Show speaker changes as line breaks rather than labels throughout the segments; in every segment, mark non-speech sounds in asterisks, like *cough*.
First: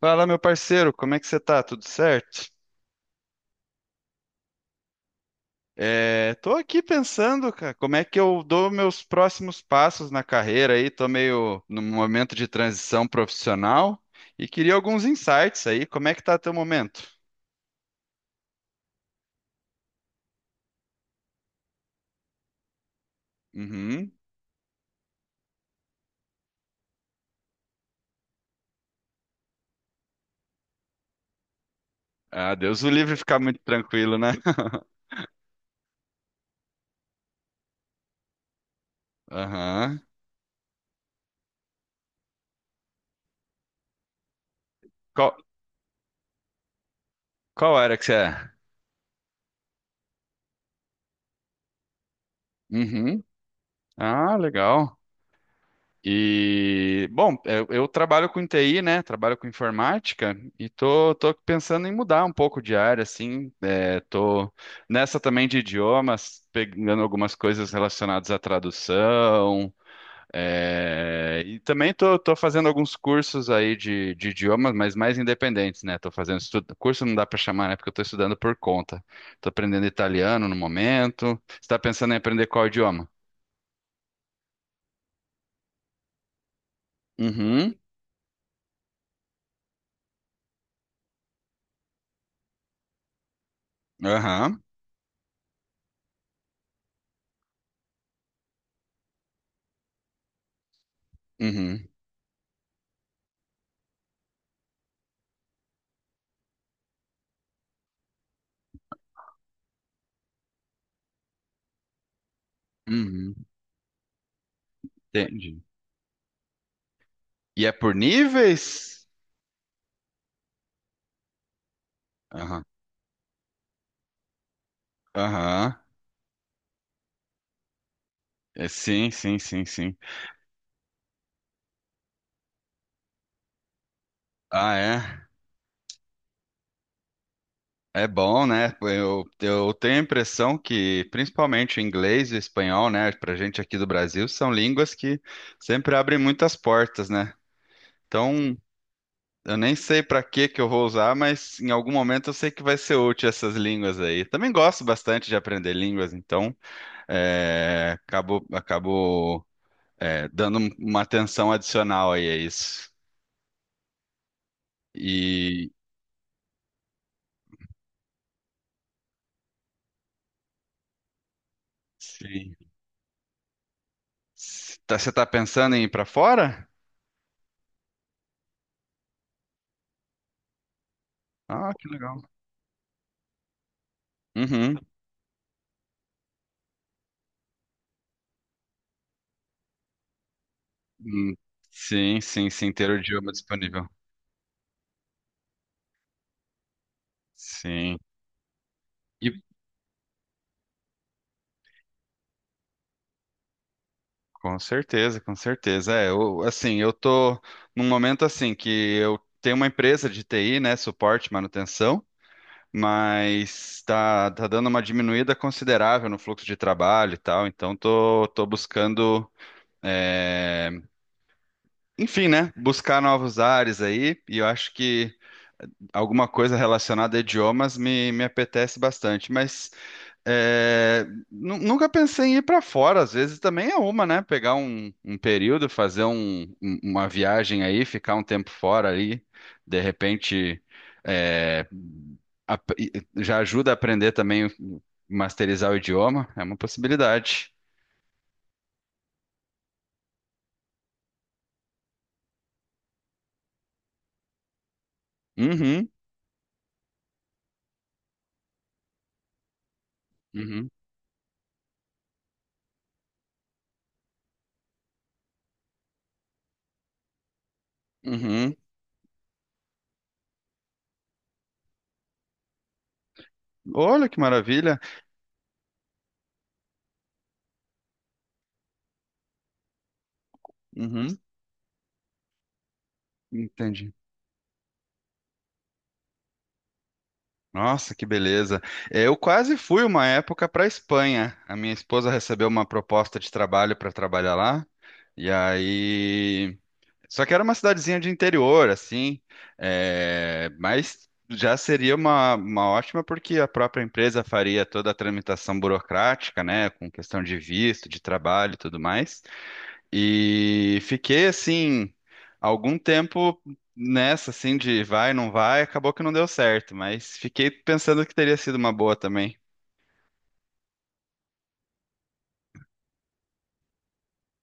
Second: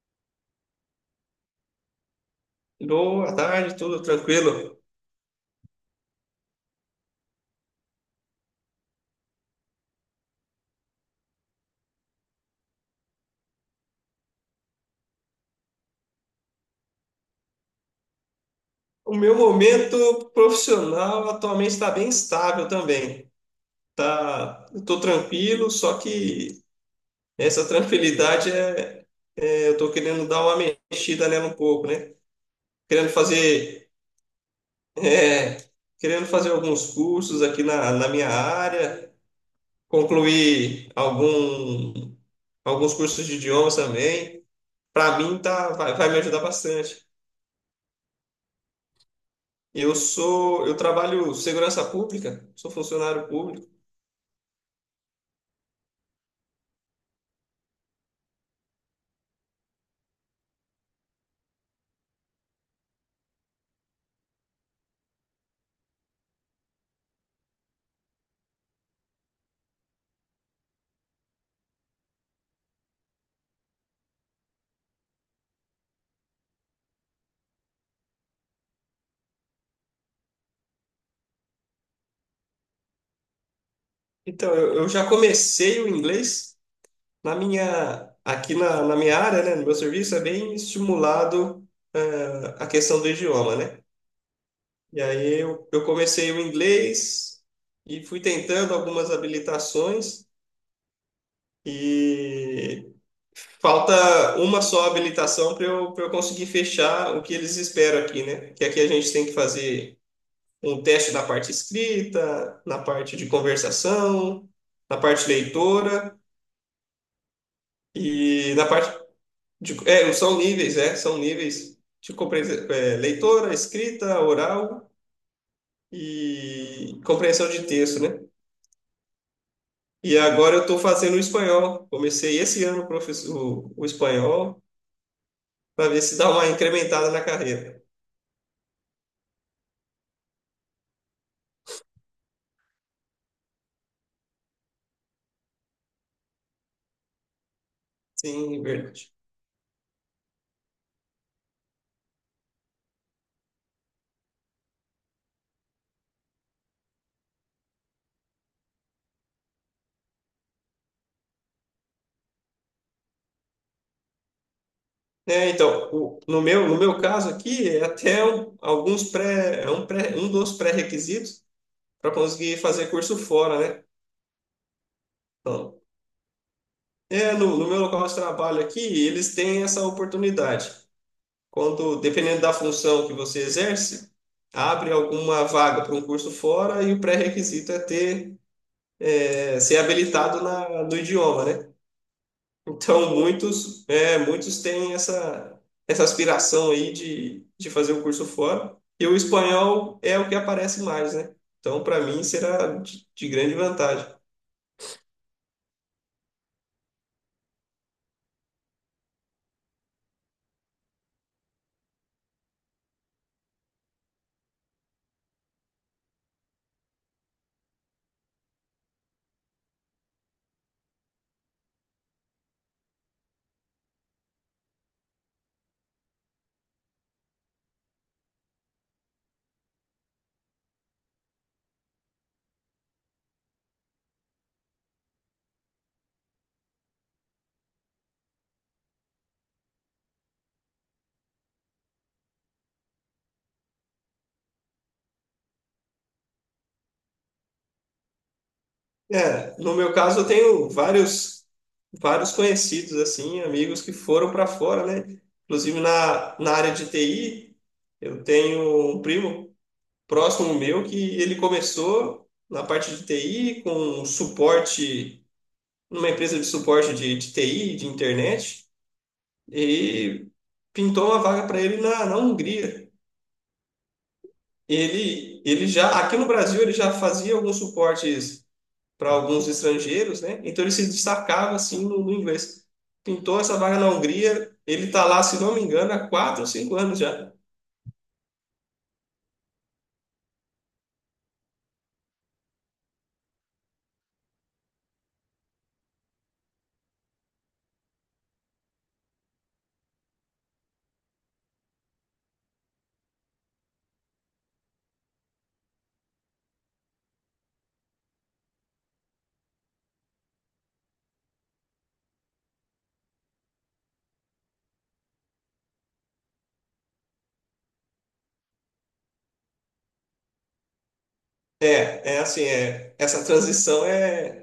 Fala, meu parceiro, como é que você tá? Tudo certo?
Boa tarde, tudo tranquilo?
Tô aqui pensando, cara, como é que eu dou meus próximos passos na carreira aí. Tô meio num momento de transição profissional e queria alguns insights aí. Como é que tá teu momento?
O meu momento profissional atualmente está bem estável também.
Uhum.
Tá, estou tranquilo, só que essa tranquilidade eu estou querendo dar uma mexida nela um pouco, né?
Ah, Deus o
Querendo
livre ficar muito
fazer,
tranquilo, né? *laughs*
é, querendo fazer alguns cursos aqui na minha área,
Aham.
concluir alguns cursos de idiomas também. Para
Qual,
mim tá, vai, vai me ajudar bastante.
qual área que você é?
Eu trabalho segurança pública, sou
Uhum.
funcionário público.
Ah, legal. E, bom, eu trabalho com TI, né? Trabalho com informática e tô pensando em mudar um pouco de área, assim. Tô nessa também de idiomas, pegando algumas coisas relacionadas à tradução. E também tô fazendo alguns cursos aí de idiomas, mas mais independentes, né? Tô fazendo estudo, curso não dá para chamar, né? Porque eu tô estudando por conta. Tô aprendendo italiano no momento. Você tá pensando em aprender qual idioma?
Então, eu já comecei o inglês na
Uhum,
minha, aqui na minha área, né? No meu serviço é bem estimulado, a questão do idioma, né?
aham,
E aí eu comecei o inglês e fui tentando algumas habilitações
uhum,
e falta uma só habilitação para para eu conseguir fechar o que eles esperam aqui, né? Que aqui a gente tem que fazer um teste na parte escrita, na parte de
uhum.
conversação, na parte
Entendi.
leitora
E é por
e na parte
níveis?
de, é, são níveis de
Aham.
leitora, escrita, oral
Aham.
e compreensão de texto, né?
É, sim, sim, sim, sim.
E agora eu estou fazendo o espanhol. Comecei esse ano professor, o espanhol
Ah, é.
para ver se dá uma incrementada na carreira.
É bom, né? Eu tenho a impressão que, principalmente o inglês e o espanhol, né, pra gente aqui do Brasil, são línguas que sempre abrem muitas portas, né? Então,
Sim, verdade.
eu nem sei pra que que eu vou usar, mas em algum momento eu sei que vai ser útil essas línguas aí. Também gosto bastante de aprender línguas, então, é, acabo, acabo, dando um, uma atenção adicional aí a isso.
É,
E
então, no meu, no meu caso aqui, é até um- alguns pré, é um, pré, um dos pré-requisitos para
sim.
conseguir fazer curso fora, né?
S- tá- Você tá pensando
Então,
em ir pra fora?
é, no meu local de trabalho aqui, eles têm essa oportunidade.
Ah, que
Quando,
legal.
dependendo da função que você exerce,
Uhum.
abre alguma vaga para um curso fora e o pré-requisito é ser habilitado no
Hum,
idioma, né?
sim, sim, sim, ter o
Então,
idioma disponível.
muitos têm essa aspiração aí de fazer
Sim.
o curso fora. E o
E
espanhol é o que aparece mais, né? Então, para mim, será de grande vantagem.
com certeza, com certeza. É, eu, assim, eu tô num momento assim que eu tenho uma empresa de TI, né, suporte, manutenção, mas tá dando uma diminuída considerável no fluxo de trabalho e tal, então tô buscando, é, enfim, né, buscar novos ares aí, e eu acho que alguma coisa relacionada a idiomas me apetece bastante, mas é, nu- nunca pensei em ir para fora, às vezes também é uma, né? Pegar um, um período, fazer um- um- uma viagem aí, ficar um tempo fora aí, de repente, é, ap- e- já ajuda a aprender também, o- masterizar o idioma, é uma possibilidade.
É, no meu caso, eu tenho vários conhecidos, assim, amigos que foram para fora, né? Inclusive
Uhum,
na área de TI, eu tenho um primo próximo
uhum,
meu que ele começou na parte de TI com um suporte, numa empresa de suporte de TI, de
uhum.
internet, e pintou uma vaga para ele na Hungria.
Olha que maravilha.
Ele já, aqui no Brasil, ele já fazia alguns suportes para alguns estrangeiros, né? Então ele se
Uhum,
destacava assim no inglês. Pintou essa vaga na
entendi.
Hungria, ele está lá, se não me engano, há quatro ou cinco anos já.
Nossa, que beleza. É, eu quase fui uma época para Espanha. A minha esposa recebeu uma proposta de trabalho para trabalhar lá. E aí. Só que era uma cidadezinha de interior, assim. Mas já seria uma ótima, porque a própria empresa faria toda a tramitação burocrática, né? Com questão de visto, de trabalho e tudo mais. E fiquei assim, algum tempo nessa, assim, de vai, não vai, acabou que não deu certo, mas fiquei pensando que teria sido uma boa também.
Essa transição é.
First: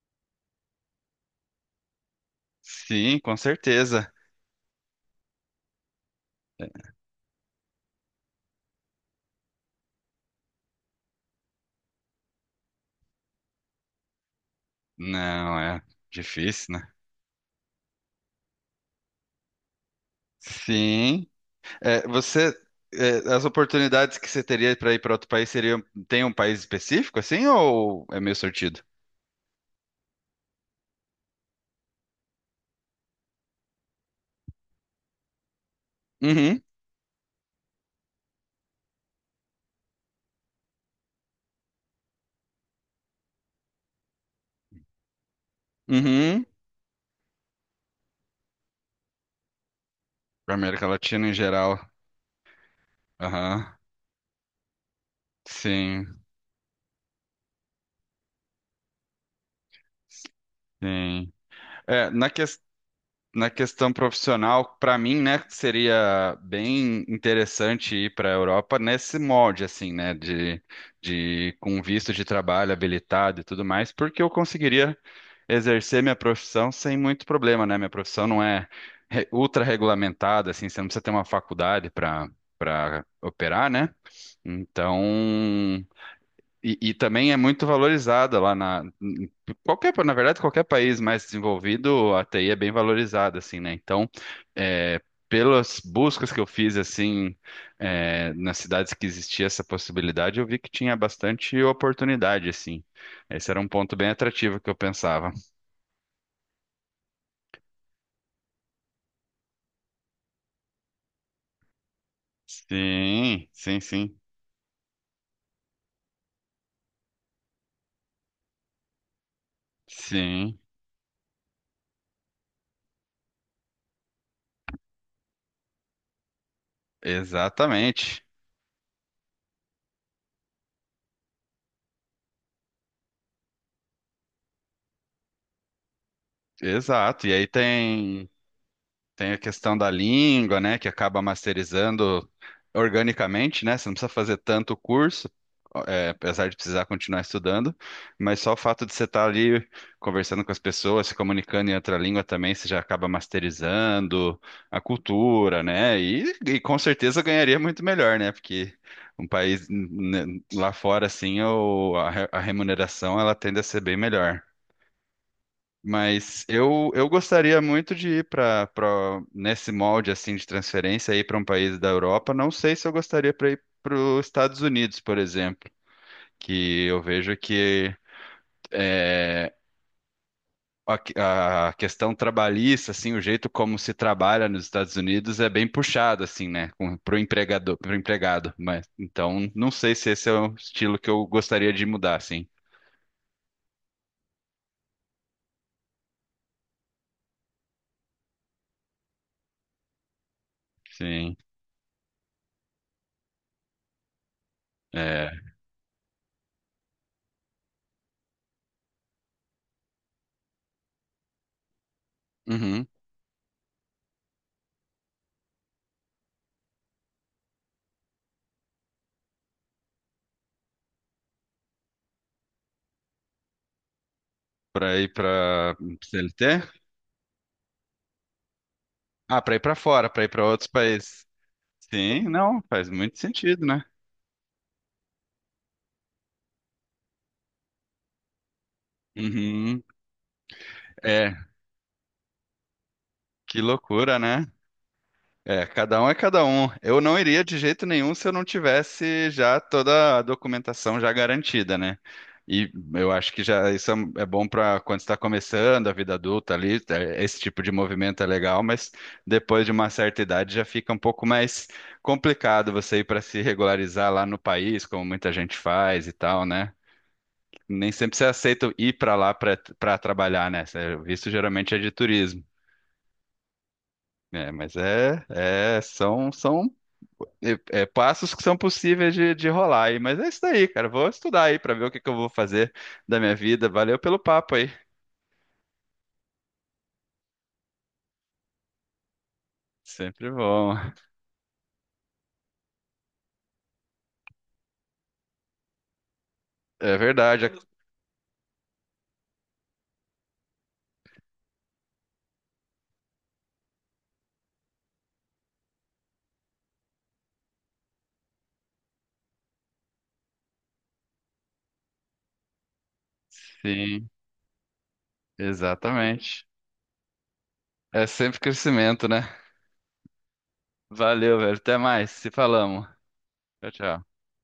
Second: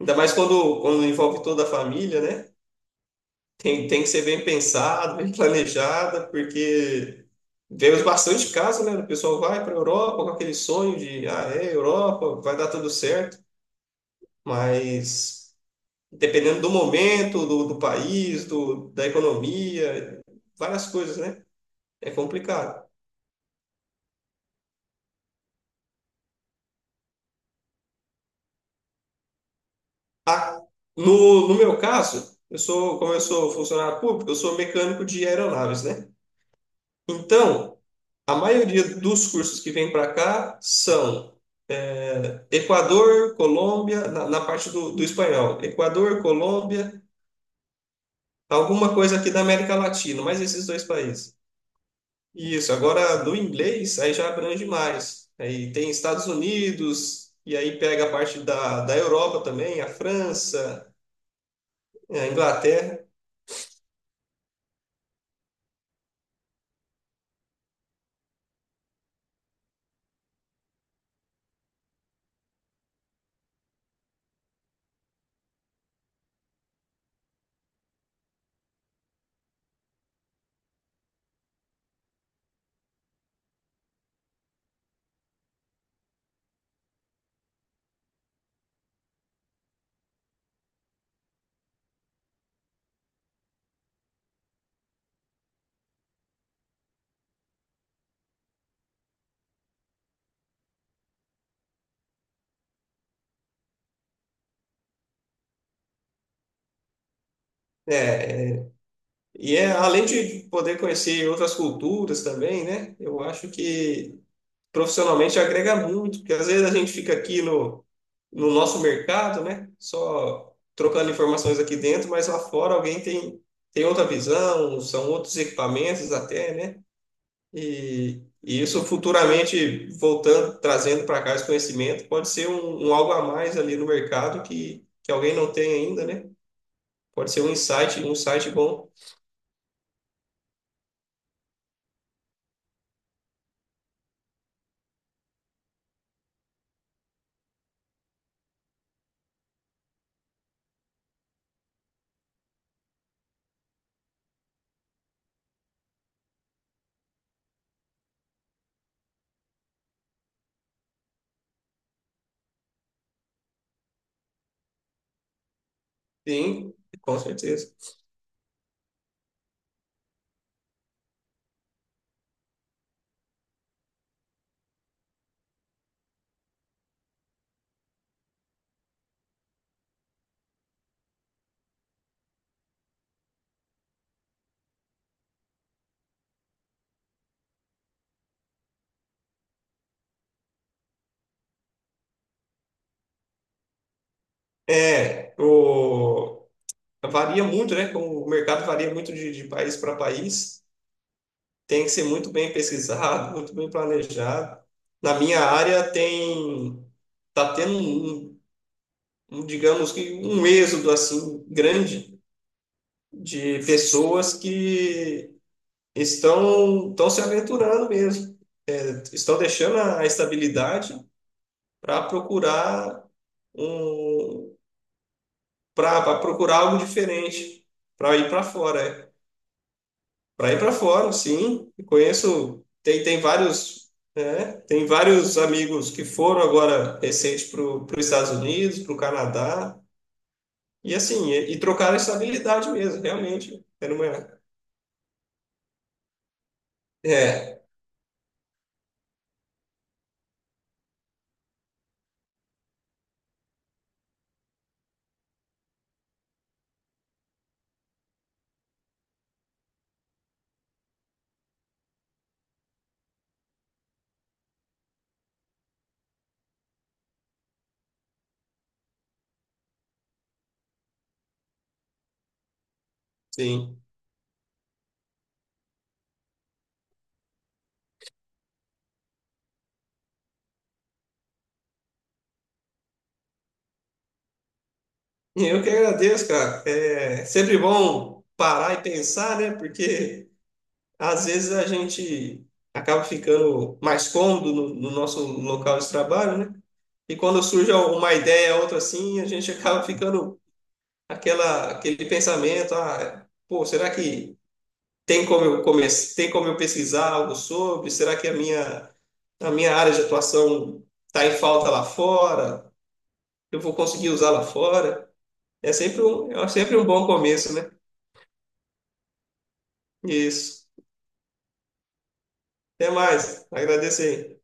Ainda mais quando envolve toda a família, né?
Sim, com
Tem que
certeza.
ser bem pensada, bem planejada, porque vemos bastante casos, né? O pessoal vai para a Europa com aquele sonho de, ah, é, Europa, vai dar tudo certo, mas
Não, é
dependendo do
difícil, né?
momento, do país, da economia, várias coisas,
Sim.
né?
É,
É
você,
complicado.
as oportunidades que você teria para ir para outro país seriam, tem um país específico, assim, ou é meio sortido?
Ah, no meu caso, como eu sou funcionário público, eu sou mecânico de aeronaves, né?
Uhum,
Então, a maioria dos cursos que vem para cá são Equador, Colômbia, na parte do espanhol, Equador,
uhum.
Colômbia, alguma coisa aqui da América Latina, mais
Para
esses dois
América Latina em
países.
geral.
Isso, agora do
Aham.
inglês aí já abrange mais. Aí tem
Sim,
Estados Unidos, e aí pega a parte da Europa também, a França,
sim. É,
a
na questão.
Inglaterra.
Na questão profissional, para mim, né, que seria bem interessante ir para a Europa nesse molde, assim, né, de com visto de trabalho habilitado e tudo mais, porque eu conseguiria exercer minha profissão sem muito problema, né? Minha profissão não é re- ultra regulamentada, assim, você não precisa ter uma faculdade para operar, né? Então, e também é muito valorizada lá na em qualquer, na verdade, qualquer país mais desenvolvido, a TI é bem valorizada, assim, né? Então, é, pelas buscas que eu fiz, assim, nas cidades que existia essa possibilidade, eu vi que tinha bastante oportunidade, assim. Esse era um ponto bem atrativo que eu pensava.
É, e é além de poder conhecer outras culturas também, né? Eu
Sim,
acho
sim, sim,
que profissionalmente agrega muito, porque às vezes a gente fica aqui no nosso mercado, né? Só
sim,
trocando informações aqui dentro, mas lá fora alguém tem outra visão, são outros equipamentos até, né?
exatamente,
E isso futuramente, voltando, trazendo para cá esse conhecimento, pode ser um algo a mais ali no mercado que alguém não tem ainda, né?
exato.
Pode
E
ser
aí
um
tem
insight bom.
tem a questão da língua, né, que acaba masterizando organicamente, né? Você não precisa fazer tanto curso, apesar de precisar continuar estudando, mas só o fato de você estar ali conversando com as pessoas, se comunicando em outra língua também, você já acaba masterizando a cultura, né? E com certeza ganharia muito melhor, né? Porque um país né, lá fora, assim, o- a re- a remuneração ela tende a ser bem melhor. Mas
Sim,
eu, eu
com
gostaria
certeza.
muito de ir para nesse molde assim de transferência ir para um país da Europa. Não sei se eu gostaria para ir para os Estados Unidos, por exemplo, que eu vejo que é, a questão trabalhista, assim, o jeito como se trabalha nos Estados Unidos é bem puxado assim, né, para o empregador, para empregado. Mas então não sei se esse é o estilo que eu gostaria de mudar, assim.
É, o, varia muito, né? Como o mercado varia muito de país para país.
Sim.
Tem que ser muito bem pesquisado, muito bem planejado. Na
É.
minha área tá tendo um, digamos que um êxodo assim grande
Uhum.
de pessoas que estão se aventurando mesmo, estão deixando a estabilidade para procurar um
Para ir para
para procurar
CLT?
algo diferente, para ir para fora, é.
Ah, para ir para fora, para ir para
Para ir
outros
para fora,
países.
sim.
Sim, não,
Conheço,
faz
tem,
muito
tem
sentido, né?
vários, né? Tem vários amigos que foram agora recente para os Estados Unidos, para o Canadá,
Uhum.
e assim,
É,
e trocaram a estabilidade mesmo,
que
realmente. Era
loucura,
uma,
né? É, cada um é cada um. Eu não iria de
é,
jeito nenhum se eu não tivesse já toda a documentação já garantida, né? E eu acho que já isso é é bom para quando está começando a vida adulta ali, é, esse tipo de movimento é legal, mas depois de uma certa idade já fica um pouco mais complicado você ir para se regularizar lá no país, como muita gente faz e tal, né? Nem sempre você aceita ir para lá para trabalhar, né? Cê- O visto geralmente é de turismo.
sim.
É, mas é, é são são é, é, passos que são possíveis de rolar aí. Mas é isso daí, cara. Vou estudar aí para ver o que que eu vou fazer da minha vida. Valeu pelo papo aí.
Eu que agradeço, cara. É sempre bom parar e pensar, né? Porque
Sempre bom.
às vezes a gente acaba ficando mais cômodo no nosso local de trabalho, né?
É
E quando
verdade. Ac-
surge uma ideia, outra assim, a gente acaba ficando aquela, aquele pensamento, ah, pô, será que tem como eu tem como eu pesquisar algo sobre? Será que a a minha área de atuação está em falta lá fora? Eu vou
sim,
conseguir usar lá fora? É sempre
exatamente.
é sempre um bom começo, né?
É sempre crescimento, né?
Isso.
Valeu, velho. Até mais. Se falamos.
Até mais.
Tchau,
Agradeço
tchau.
aí.